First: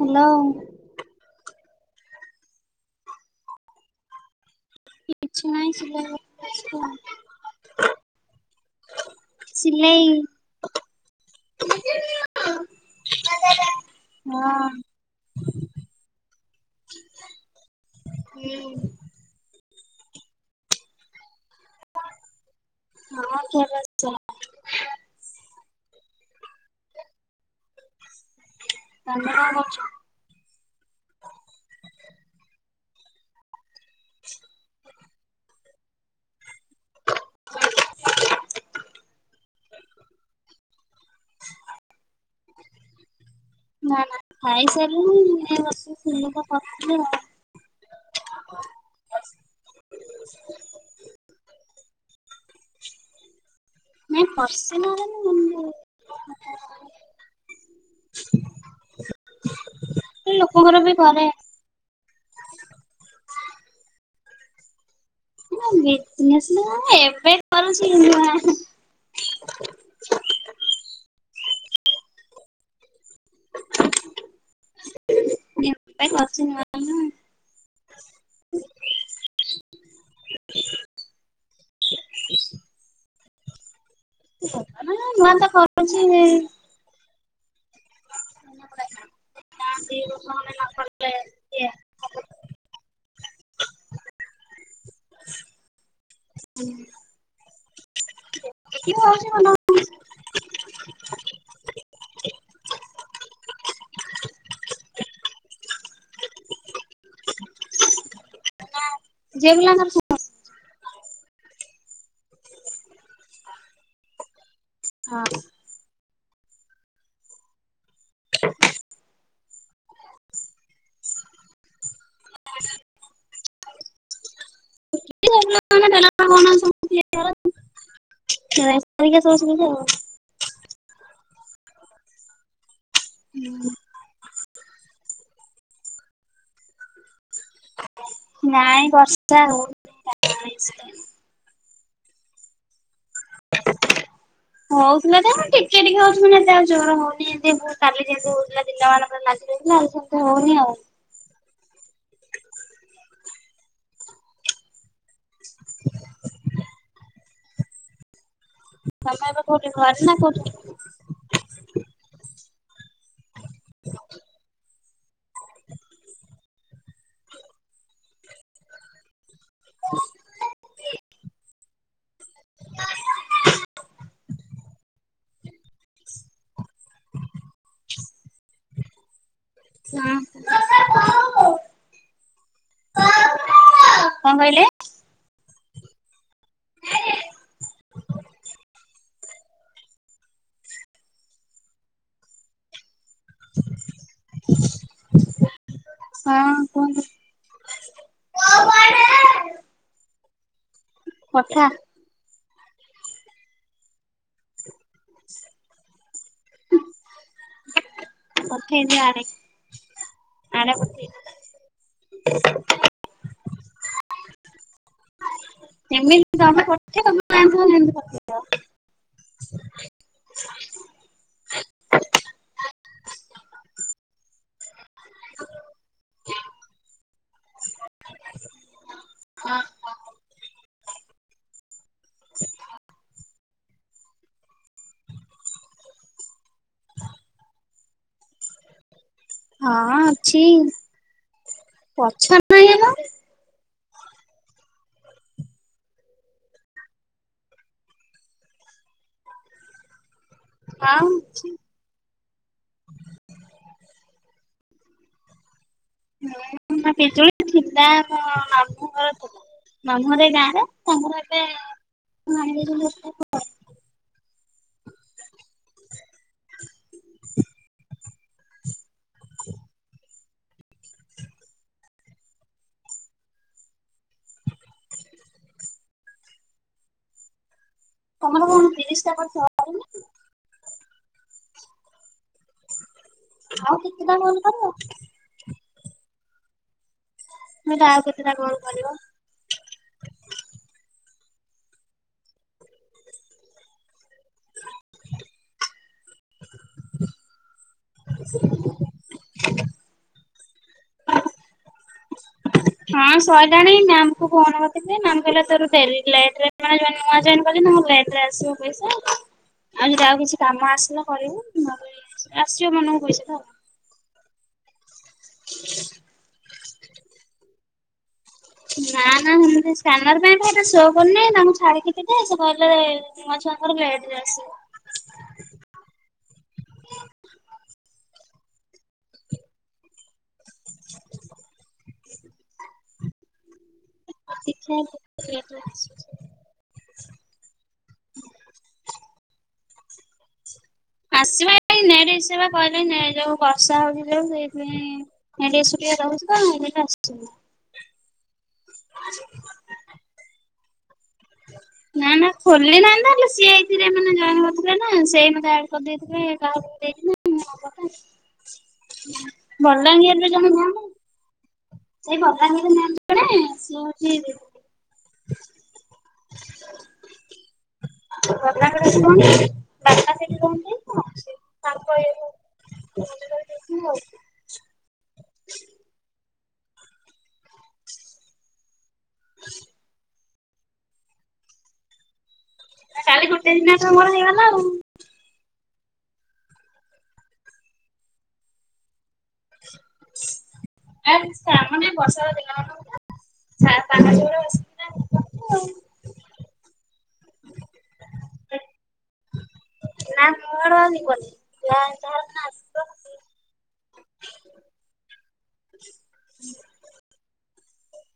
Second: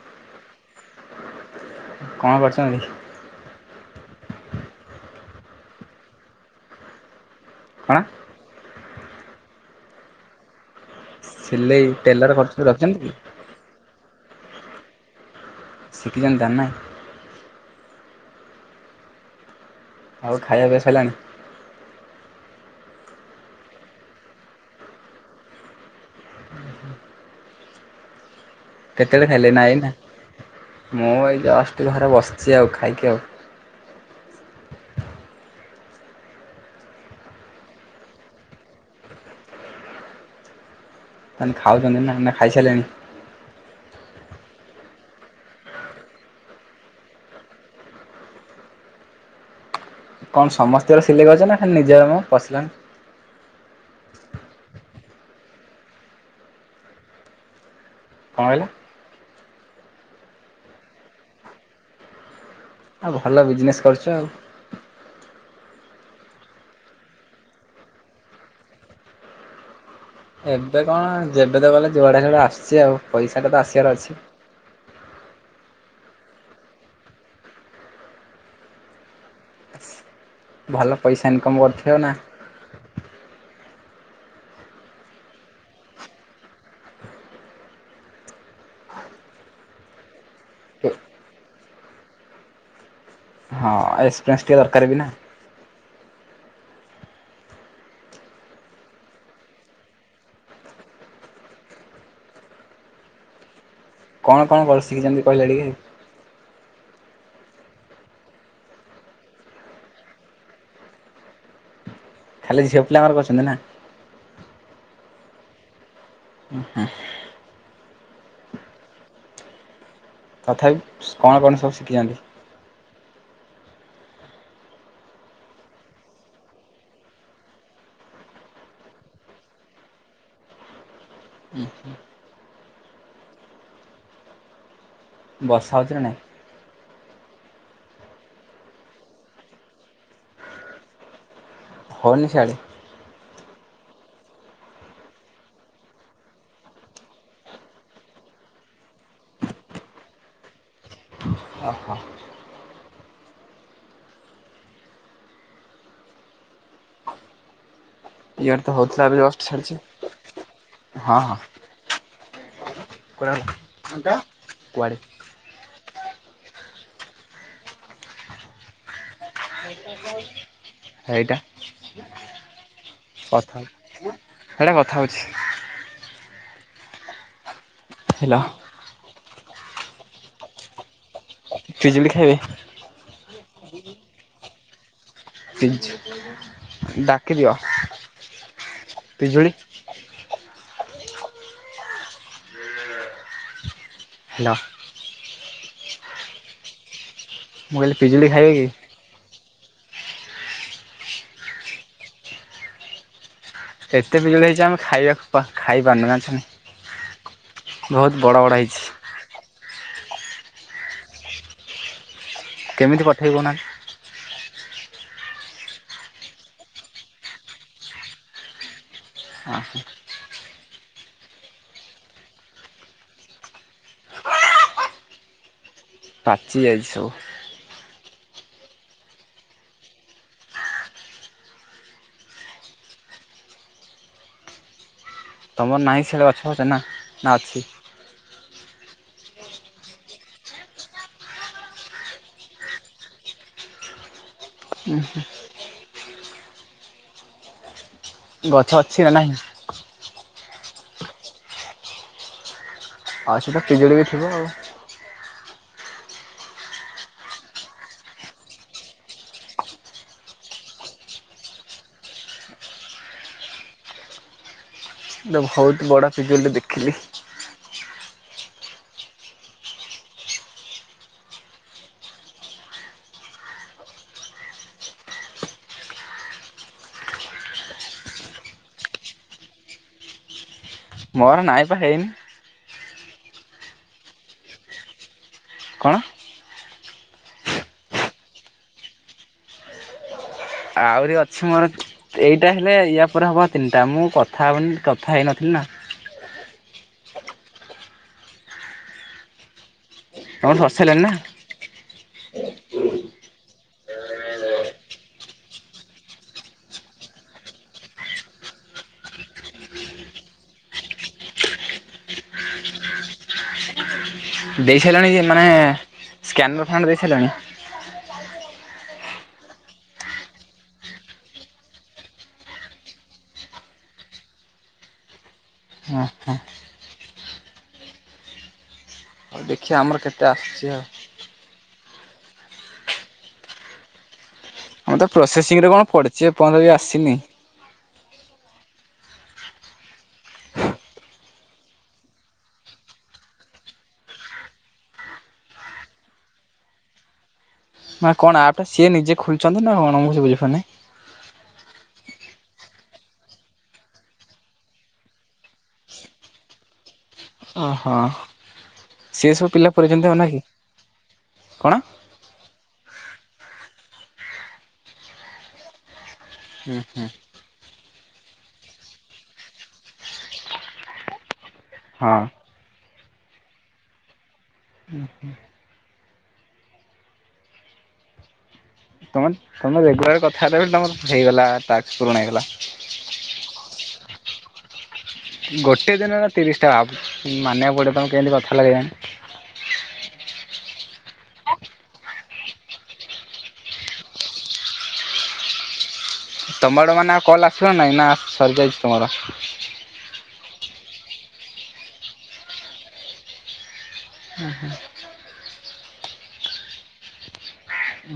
Hello. କଣ କରିଥାନ୍ତି। କିଛି ନାଇଁ ସିଲା ବସି ସ୍କୁ ହାଁ। ସିଲେଇ। ସିଲେଇ ଟେଲର ପଛ କୁ ରଖିଚନ୍ତି କି? ଚେଲା ହଁ। ଶିକିଲାନି ଦାନା। ହୁଁ। ଆଉ ଖାଇବା ପିଇବା ସଇଲାଣି। ହଁ ଖିଆ ପିଆ ଶେଷହେଲାଣି। ତମେ କେତେବେଳେ କଣ ଖାଇଲେ ନା କରୁଛ? ଏଇନା ମୁଁ ଏ ଜଷ୍ଟ ଘରେ ବସିଛି ଆଉ ଖାଇକି ଆଉ। ଶିଷ୍କ ଖାଲି ଖାଉଚନ୍ତି ନା ନା ଖାଇସାରିଲେଣି? ନା ନା ଖାଇସାରିଲିଣି ଏ ବସିଥିଲି ତ କରିଦେଲି ଆଉ। କଣ ସମସ୍ତିଙ୍କ ର ସିଲେଇ କରୁଚନା? ଖାଲି ନିଜର ମ ପସିନାଲ୍? ନାଇଁ ପସିନାଲ୍ ନୁହଁ, ଏମିତି କଣ କହିଲ? ଲୋକଙ୍କର ବି କରେ। ଆଉ ଭଲ ବିଜନେସ୍ କରୁଚ ଆଉ? ନା ବିଜନେସ୍ ନୁହଁ, ଏବେ କରୁଚି ନୁଆ। ଏବେ କଣ, ଯେବେ ତ ଗଲେ ଯୁଆଡେ ହେଡା ଆସିଚି ଆଉ, ପଇସାଟା ତ ଆସିବାର ଅଛି। [unintelligible] ଭଲ ପଇସା ଇନକମ୍ କରିଥିବ ନା? କିଏ କରୁଥିବନା ଆ, ନୂଆତ କରୁଚି ହେଇ ନନାକୁ ଡାକିବା। ହଁ, ଏକ୍ସପ୍ରେରେନ୍ସ ଟିକେ ଦରକାର ବି ନା। ହୁଁ। [unintelligible] କଣ କଣ କରି ଶିଖିଚନ୍ତି କହିଲେ ଟିକେ ଝିଅ ପିଲାଙ୍କର ସ ଖାଲି ଝିଅ ପିଲାଙ୍କର କରିଚନ୍ତି ନା? ହଁ ତଥାପି କଣ କଣ ସବୁ ଶିଖିଚନ୍ତି? [unintelligible] [unintelligible] [unintelligible] ଉଁ ହୁଁ। ହୁଁ। ବର୍ଷା ହଉଚିନା ନାହିଁ? ନାଇଁ ବର୍ଷା ହଉନି [unintelligible] ହଉନି ସିଆଡେ? [unintelligible] ହଉଥିଲା ଯେ ମୁଁ ଟିକେ ଟିକେ ହଉଚି ମାନେ ଏତେ ଆଉ ଜୋରେ ହଉନି, ଏମତି କାଲି ଯେମିତି ହଉଥିଲା ଦିନମାନ ପୁରା ଲାଗି ଲାଗି ରହିଥିଲା, ଆଜି ସେମିତି ହଉନି ଆଉ। ଅ ହ [unintelligible] ଇଆଡ଼େ ତ ହଉଥିଲା ଏବେ ତମେ ଜଷ୍ଟ୍ କୋଉଠି ଘରେ ନା କୋଉଠି? ଛାଡ଼ିଚି, ହଁ ହଁ। କୁଆଡ଼େ ଗଲା? କୁଆଡେ? [unintelligible] ହେଇଟା କଥା, ହେଟା କଥା ହଉଚି। ହେଲା। [unintelligible] ପିଜୁଳି ଖାଇବେ? କଣ କହିଲେ? ପିଜ୍ ଡାକିଦିଅ, ପିଜୁଳି ହେଲୋ ହଁ କୁହନ୍ତୁ? ମୁଁ କହିଲି ପିଜୁଳି ଖାଇବେ କି? ପଠା। ଏତେ ପିଜୁଳି ହେଇଚି ଆମେ ଖାଇବାକୁ ପା, ଖାଇ ପାରୁନୁ ଜାଣିଚୁ ନା ନାଇଁ? ବହୁତ୍ ବଡ଼ ହେଇଛି। ମଥେଇି ଆଡ ଆଡ ପ [unintelligible] କେମିତି ପଠେଇ ଦଉନା। ମତିମମତିେଇ ହଁ [unintelligible] ହ [unintelligible] ପାଚି ଯାଇଚି ସବୁ। ହୁ [unintelligible] [unintelligible] ତୁମର ନାହିଁ ସିଆଡ଼େ ଗଛ ଫଚ ନା ନା ଅଛି। ହଁ ଅଛି ପଛରେଲା [unintelligible] ହୁ ହୁ [unintelligible] ଗଛ ଅଛି ନା ନାହିଁ। ହଁ ଅଛି। ଆଉ ସେଟା ପିଜୁଳି ବି ଥିବ ଆଉ। ଁ ପେଜୁଳି ଥିଲା ମୋ ମାମ ଘର ଥିଲା [unintelligible] ମାମୁଁରେ ଏ ଗାଁରେ ତାଙ୍କର ଏବେ [unintelligible] ବହୁତ ବଡ ପିଜୁଳି ଟେ ଦେଖିଲି। ତମର କଣ ତିରିଶ ଟା ଗଛ ମର ନାଇବା ହେଇନି। ଆଉ କେତେ ଟା ଫୋନ୍ କରିବ। କଣ? ତମେ ତ ଆଉ କେତଟା କଲ୍ କରିବ। ଆହୁରି ଅଛି ମୋର ଏଇଟା ହେଲେ ୟା ପରେ ହେବ ତିନିଟା ମୁଁ କଥା ହେବନି କଥା ହେଇନଥିଲି ନା। [unintelligible] ତମର ସରିସଆଲାନି ନା। ହଁ ଶହିଲାଣି ମ୍ୟାମ କୁ ଫୋନ୍ କରିଥିଲି ମାମ କହିଲେ ତୋର ଲଟେ ନୂଆ ଜୟ କରିଛନ୍ତି ତା ଆସିବ ପଇସା ଆଉ ଯଦି ଆଉ କିଛି କାମ ଆସିଲା କରିବୁ। ଆସିବ ମନକୁ ପଇସା। ଦେଇ ସାରିଲାଣି ଯେ ମାନେ ସ୍କାନର ଫାଣ୍ଡ ଦେଇଥସରଲଣି। ନା ନା ମୁ ସ୍କାନର ପାଇଁ ଖାଇ ଶୋ କରୁନି ତାଙ୍କୁ ଛାଡିକି ଦେ ସେ କହିଲେ ନୁଆ ଛୁଆଙ୍କର ଲେଟ ରେ ଆସିବ। ହ ହ [unintelligible] ହଉ ଦେଖିବା ଆମର କେତେ ଆସୁଛି ଆଉ। ଦେଖିଆ ଆମର ତ କେତେ ଲେଟରେ ପ୍ରୋସେସିଂ ରେ କଣ ଆସୁଛି। ପଡିଚଛି ଏପର୍ଯ୍ୟନ୍ତ ବି ଆସିନି। ଆସିବା ନ ସେବା କହିଲ ନ ଯୋଉ ବର୍ଷା ହଉଛି ଯୋଉ ସେଇପାଇଁ ଏ ଟେ ରହୁଛି କ ଏ ଆସ [unintelligible] ନା କଣ ଆପ ଟା ସିଏ ନିଜେ ଖୋଲିଛନ୍ତି ନା କଣ ବୁଜିପାରୁନି। ନା ନା ଖୋଲି ନାହାଁନ୍ତିଲେ ସିଏ ଏଇଥିରେ ମାନେ ଜ କରିଥିଲେ ନା ସେ ମତେ ଆଡ କରିଦେଇଥିବେ। ଓହୋ ସିଏ ସବୁ ପିଲା ପୁରେଇଛନ୍ତି ଆଉ ନା ବଲାଙ୍ଗୀରରେ କି ଜଣ କଣ? ସେଇ ଭଲଙ୍ଗ ନା କଣେ ସଏଉଛି [unintelligible] ହୁଁ ହୁଁ। ରତ୍ନାକର କହନ୍ତି ରତ୍ନା ସେଠି କୁହନ୍ତି ତ ତାଙ୍କ ହଁ ଇ [unintelligible] ହଉ [unintelligible] ହୁଁ ହୁଁ ତମେ ତମେ ରେଗୁଲାର କଥା କହିବ ତମ ହେଇଗଲା ଟାକସ୍ ପୁରୁଣ ହେଇଗଲା। କାଲି ଗୋଟେ ଦିନେ ତ ମର ହେଇଗଲା ଆଉ ଗୋଟେ ଦିନରେ ତିରିଶ ଟା ମାନିବାକୁ ପଡିବ ତମେ କେମିତି କଥା ଲଗାଇଲୋଣି। [inaudible] ଆ ତାମାନେ ବର୍ଷର ଦିନ ମାନକର [inaudible] ତାମାନେ [inaudible] ତମର ମାନେ ଆଉ କଲ୍ ଆସୁଛି ନା ନାହିଁ ନା ସରିଯାଇଛି ତମର। ନା ମୋର ଆଉ ଯିବନି। [inaudible] ଯାହା ଯାହାର ସିନା ଆସିବ। [inaudible]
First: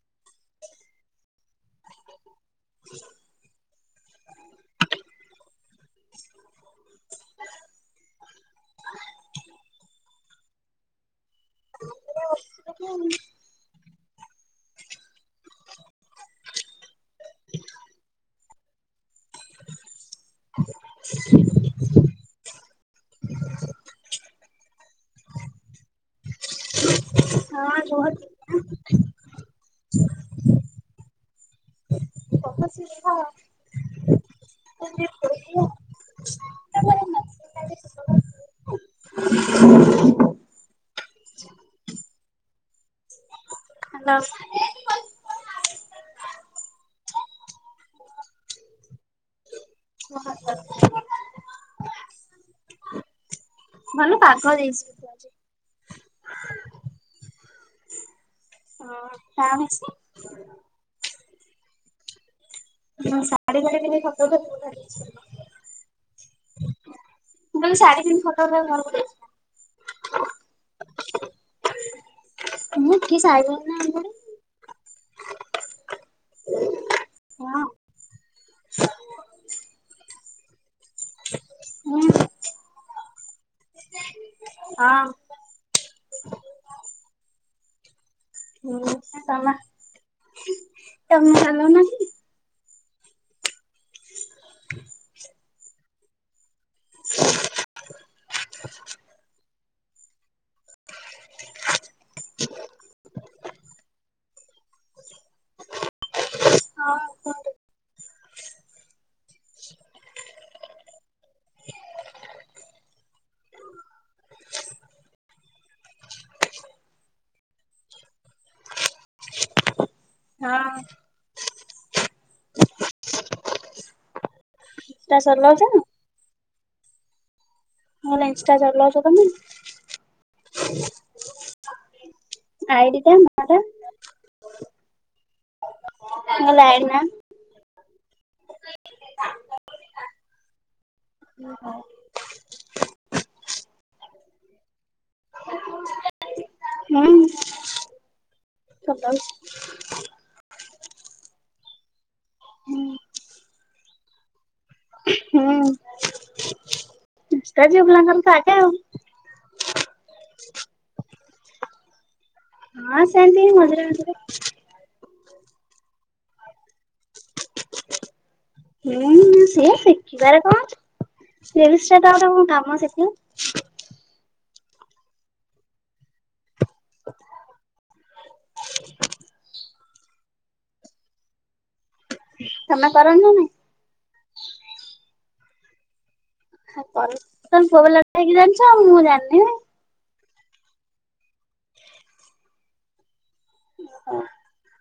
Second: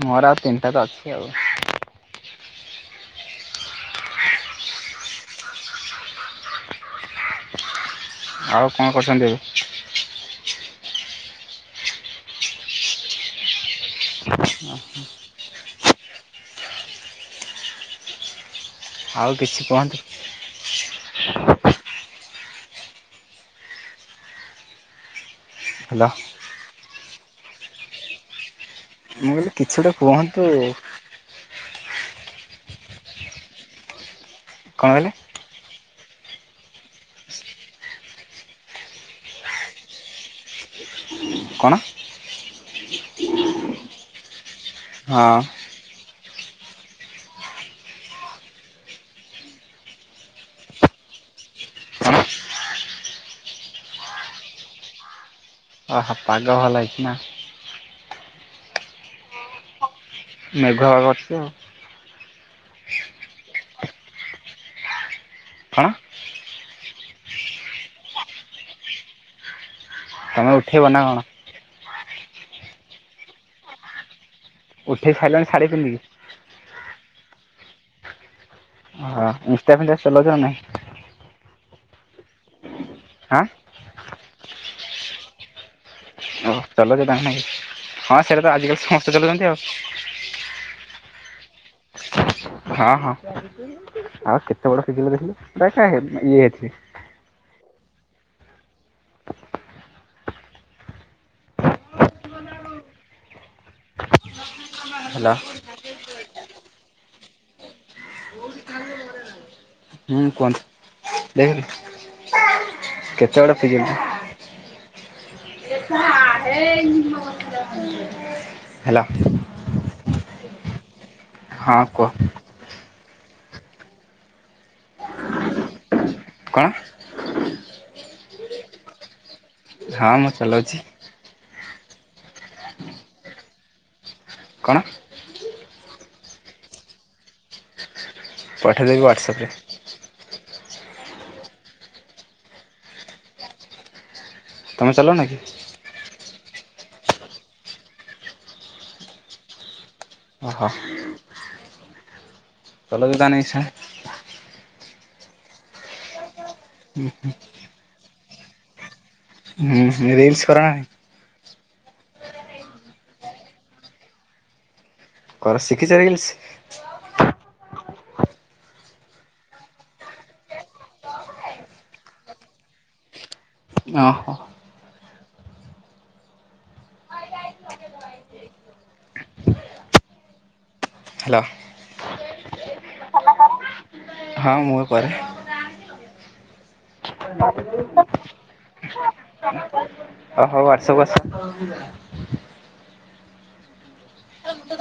ମୋର ଆଉ ତିନିଟା ତ ଅଛି ଆଉ [inaudible] [inaudible] ଆଉ କଣ କରୁଛନ୍ତି? [inaudible] [inaudible] [inaudible] ଆଉ କିଛି କୁହନ୍ତୁ। [inaudible] ହାଲୋ। ହଁ ରୁହ [inaudible] ଟିକେ। ମୁଁ କହିଲି କିଛି ତୋ କୁହନ୍ତୁ? [unintelligible] କଣ କହିଲେ? କଣ? ହାଲୋ। ହଁ। [unintelligible] [inaudible] ଭଲ ପାଗ ଦେଇଛି। ଅହ ପାଗ ଭଲ ହେଇଛିି ନା? [inaudible] ହଁ। କଣ ହେଇଛି? ମେଘୁଆ ପାଗ ଅଛି ତୋ। ହଁ। ସାଡ଼ି ଫାଡି ଟିକେ ଫୋଟ ଉଠାଉ ଥିଲି ତୋ କଣ? [inaudible] ମୁଁ ଶାଢୀ ପିନ୍ଧି ଫଟୋ ଉଠାଇବାକୁ ଘରକୁ ଯାଇଛି। ତମେ ଉଠେଇବ ନା କଣ? [inaudible] ମୁଁ ଉଠାଇ ସାଇଲେନା ଇଆଡେ ଉଠି ସାଇଲଣି ଶାଢ଼ୀ ପିନ୍ଧି? ହଁ। ହଁ। ଇନଷ୍ଟା ଫିନଷ୍ଟା ଚଲଉଛ ନା ନାଇଁ? ହୁଁ। ହାଁ। ହଁ। ଓହ ଚଲଉଛ ତାମାନେ ନାଇକି? ହଁ ସେଇଟା ତ ଆଜିକାଲି ହଁ ସମସ୍ତେ ଚଲୁଛନ୍ତି ତମେ ଆଉ। ତମେ ଚଲଉ ନ କି? ହଁ। ହଁ। ଆଉ କେତେ ବଡ ସିଜିଲ ଦେଖିଲି ଏହେ ଇଏ ସିଏ [inaudible] [unintelligible] ହାଲୋ। [unintelligible] ହଁ କୁହନ୍ତୁ। ହୁଁ କୁହନ୍ତୁ। ଦେଖରେ କେ [unintelligible] [unintelligible] ହେଲ। ହଁ। ହଁ କୁହ। [unintelligible] କଣ? ମୋ ଇନଷ୍ଟା ଚଲଉଛ ତମେ? ହଁ ମୁଁ ଚଲଉଛି। ଆଇଡିଟା ନାଆଟା? କଣ? ମୁଁ କହିଲି ଆଇଡି ନା। ପଠାଇଦେବି ହ୍ୱାଟ୍ସଆପରେ। [unintelligible] ତମେ ଚଲଉ ନ କି? ହୁଁ। ଚଲଉଛି। ଓହୋ। [unintelligible] ହୁଁ। ଇନଷ୍ଟା ଝିଅ ପିଲାଙ୍କର ତ ଆଗେ ଆଉ। ହୁଁ ରିଲ୍ସ କର ନାହିଁ। ହଁ ସେନ୍ତି ମଝିରେ ମଝିରେ। କର ଶିଖିଛ ରିଲସ୍? ହୁଁ ସିଏ ଶିଖିବାରେ କଣ ଅଛି? ସୋ ତ ଗୋଟେ କଣ କାମ ଶିଖି ଓହୋ। [inaudible] ହ୍ୟାଲୋ। କାମ କର କି ନାଇଁ? ହଁ ମୁଁ କରେ। ହଁ ପରେ ତମେ ପୁଅ ପିଲାଟେ ହେଇକି ଜାଣିଛ ମୁଁ ଜାଣିନି ନାହିଁ। ଓ ହଉ [unintelligible] [unintelligible]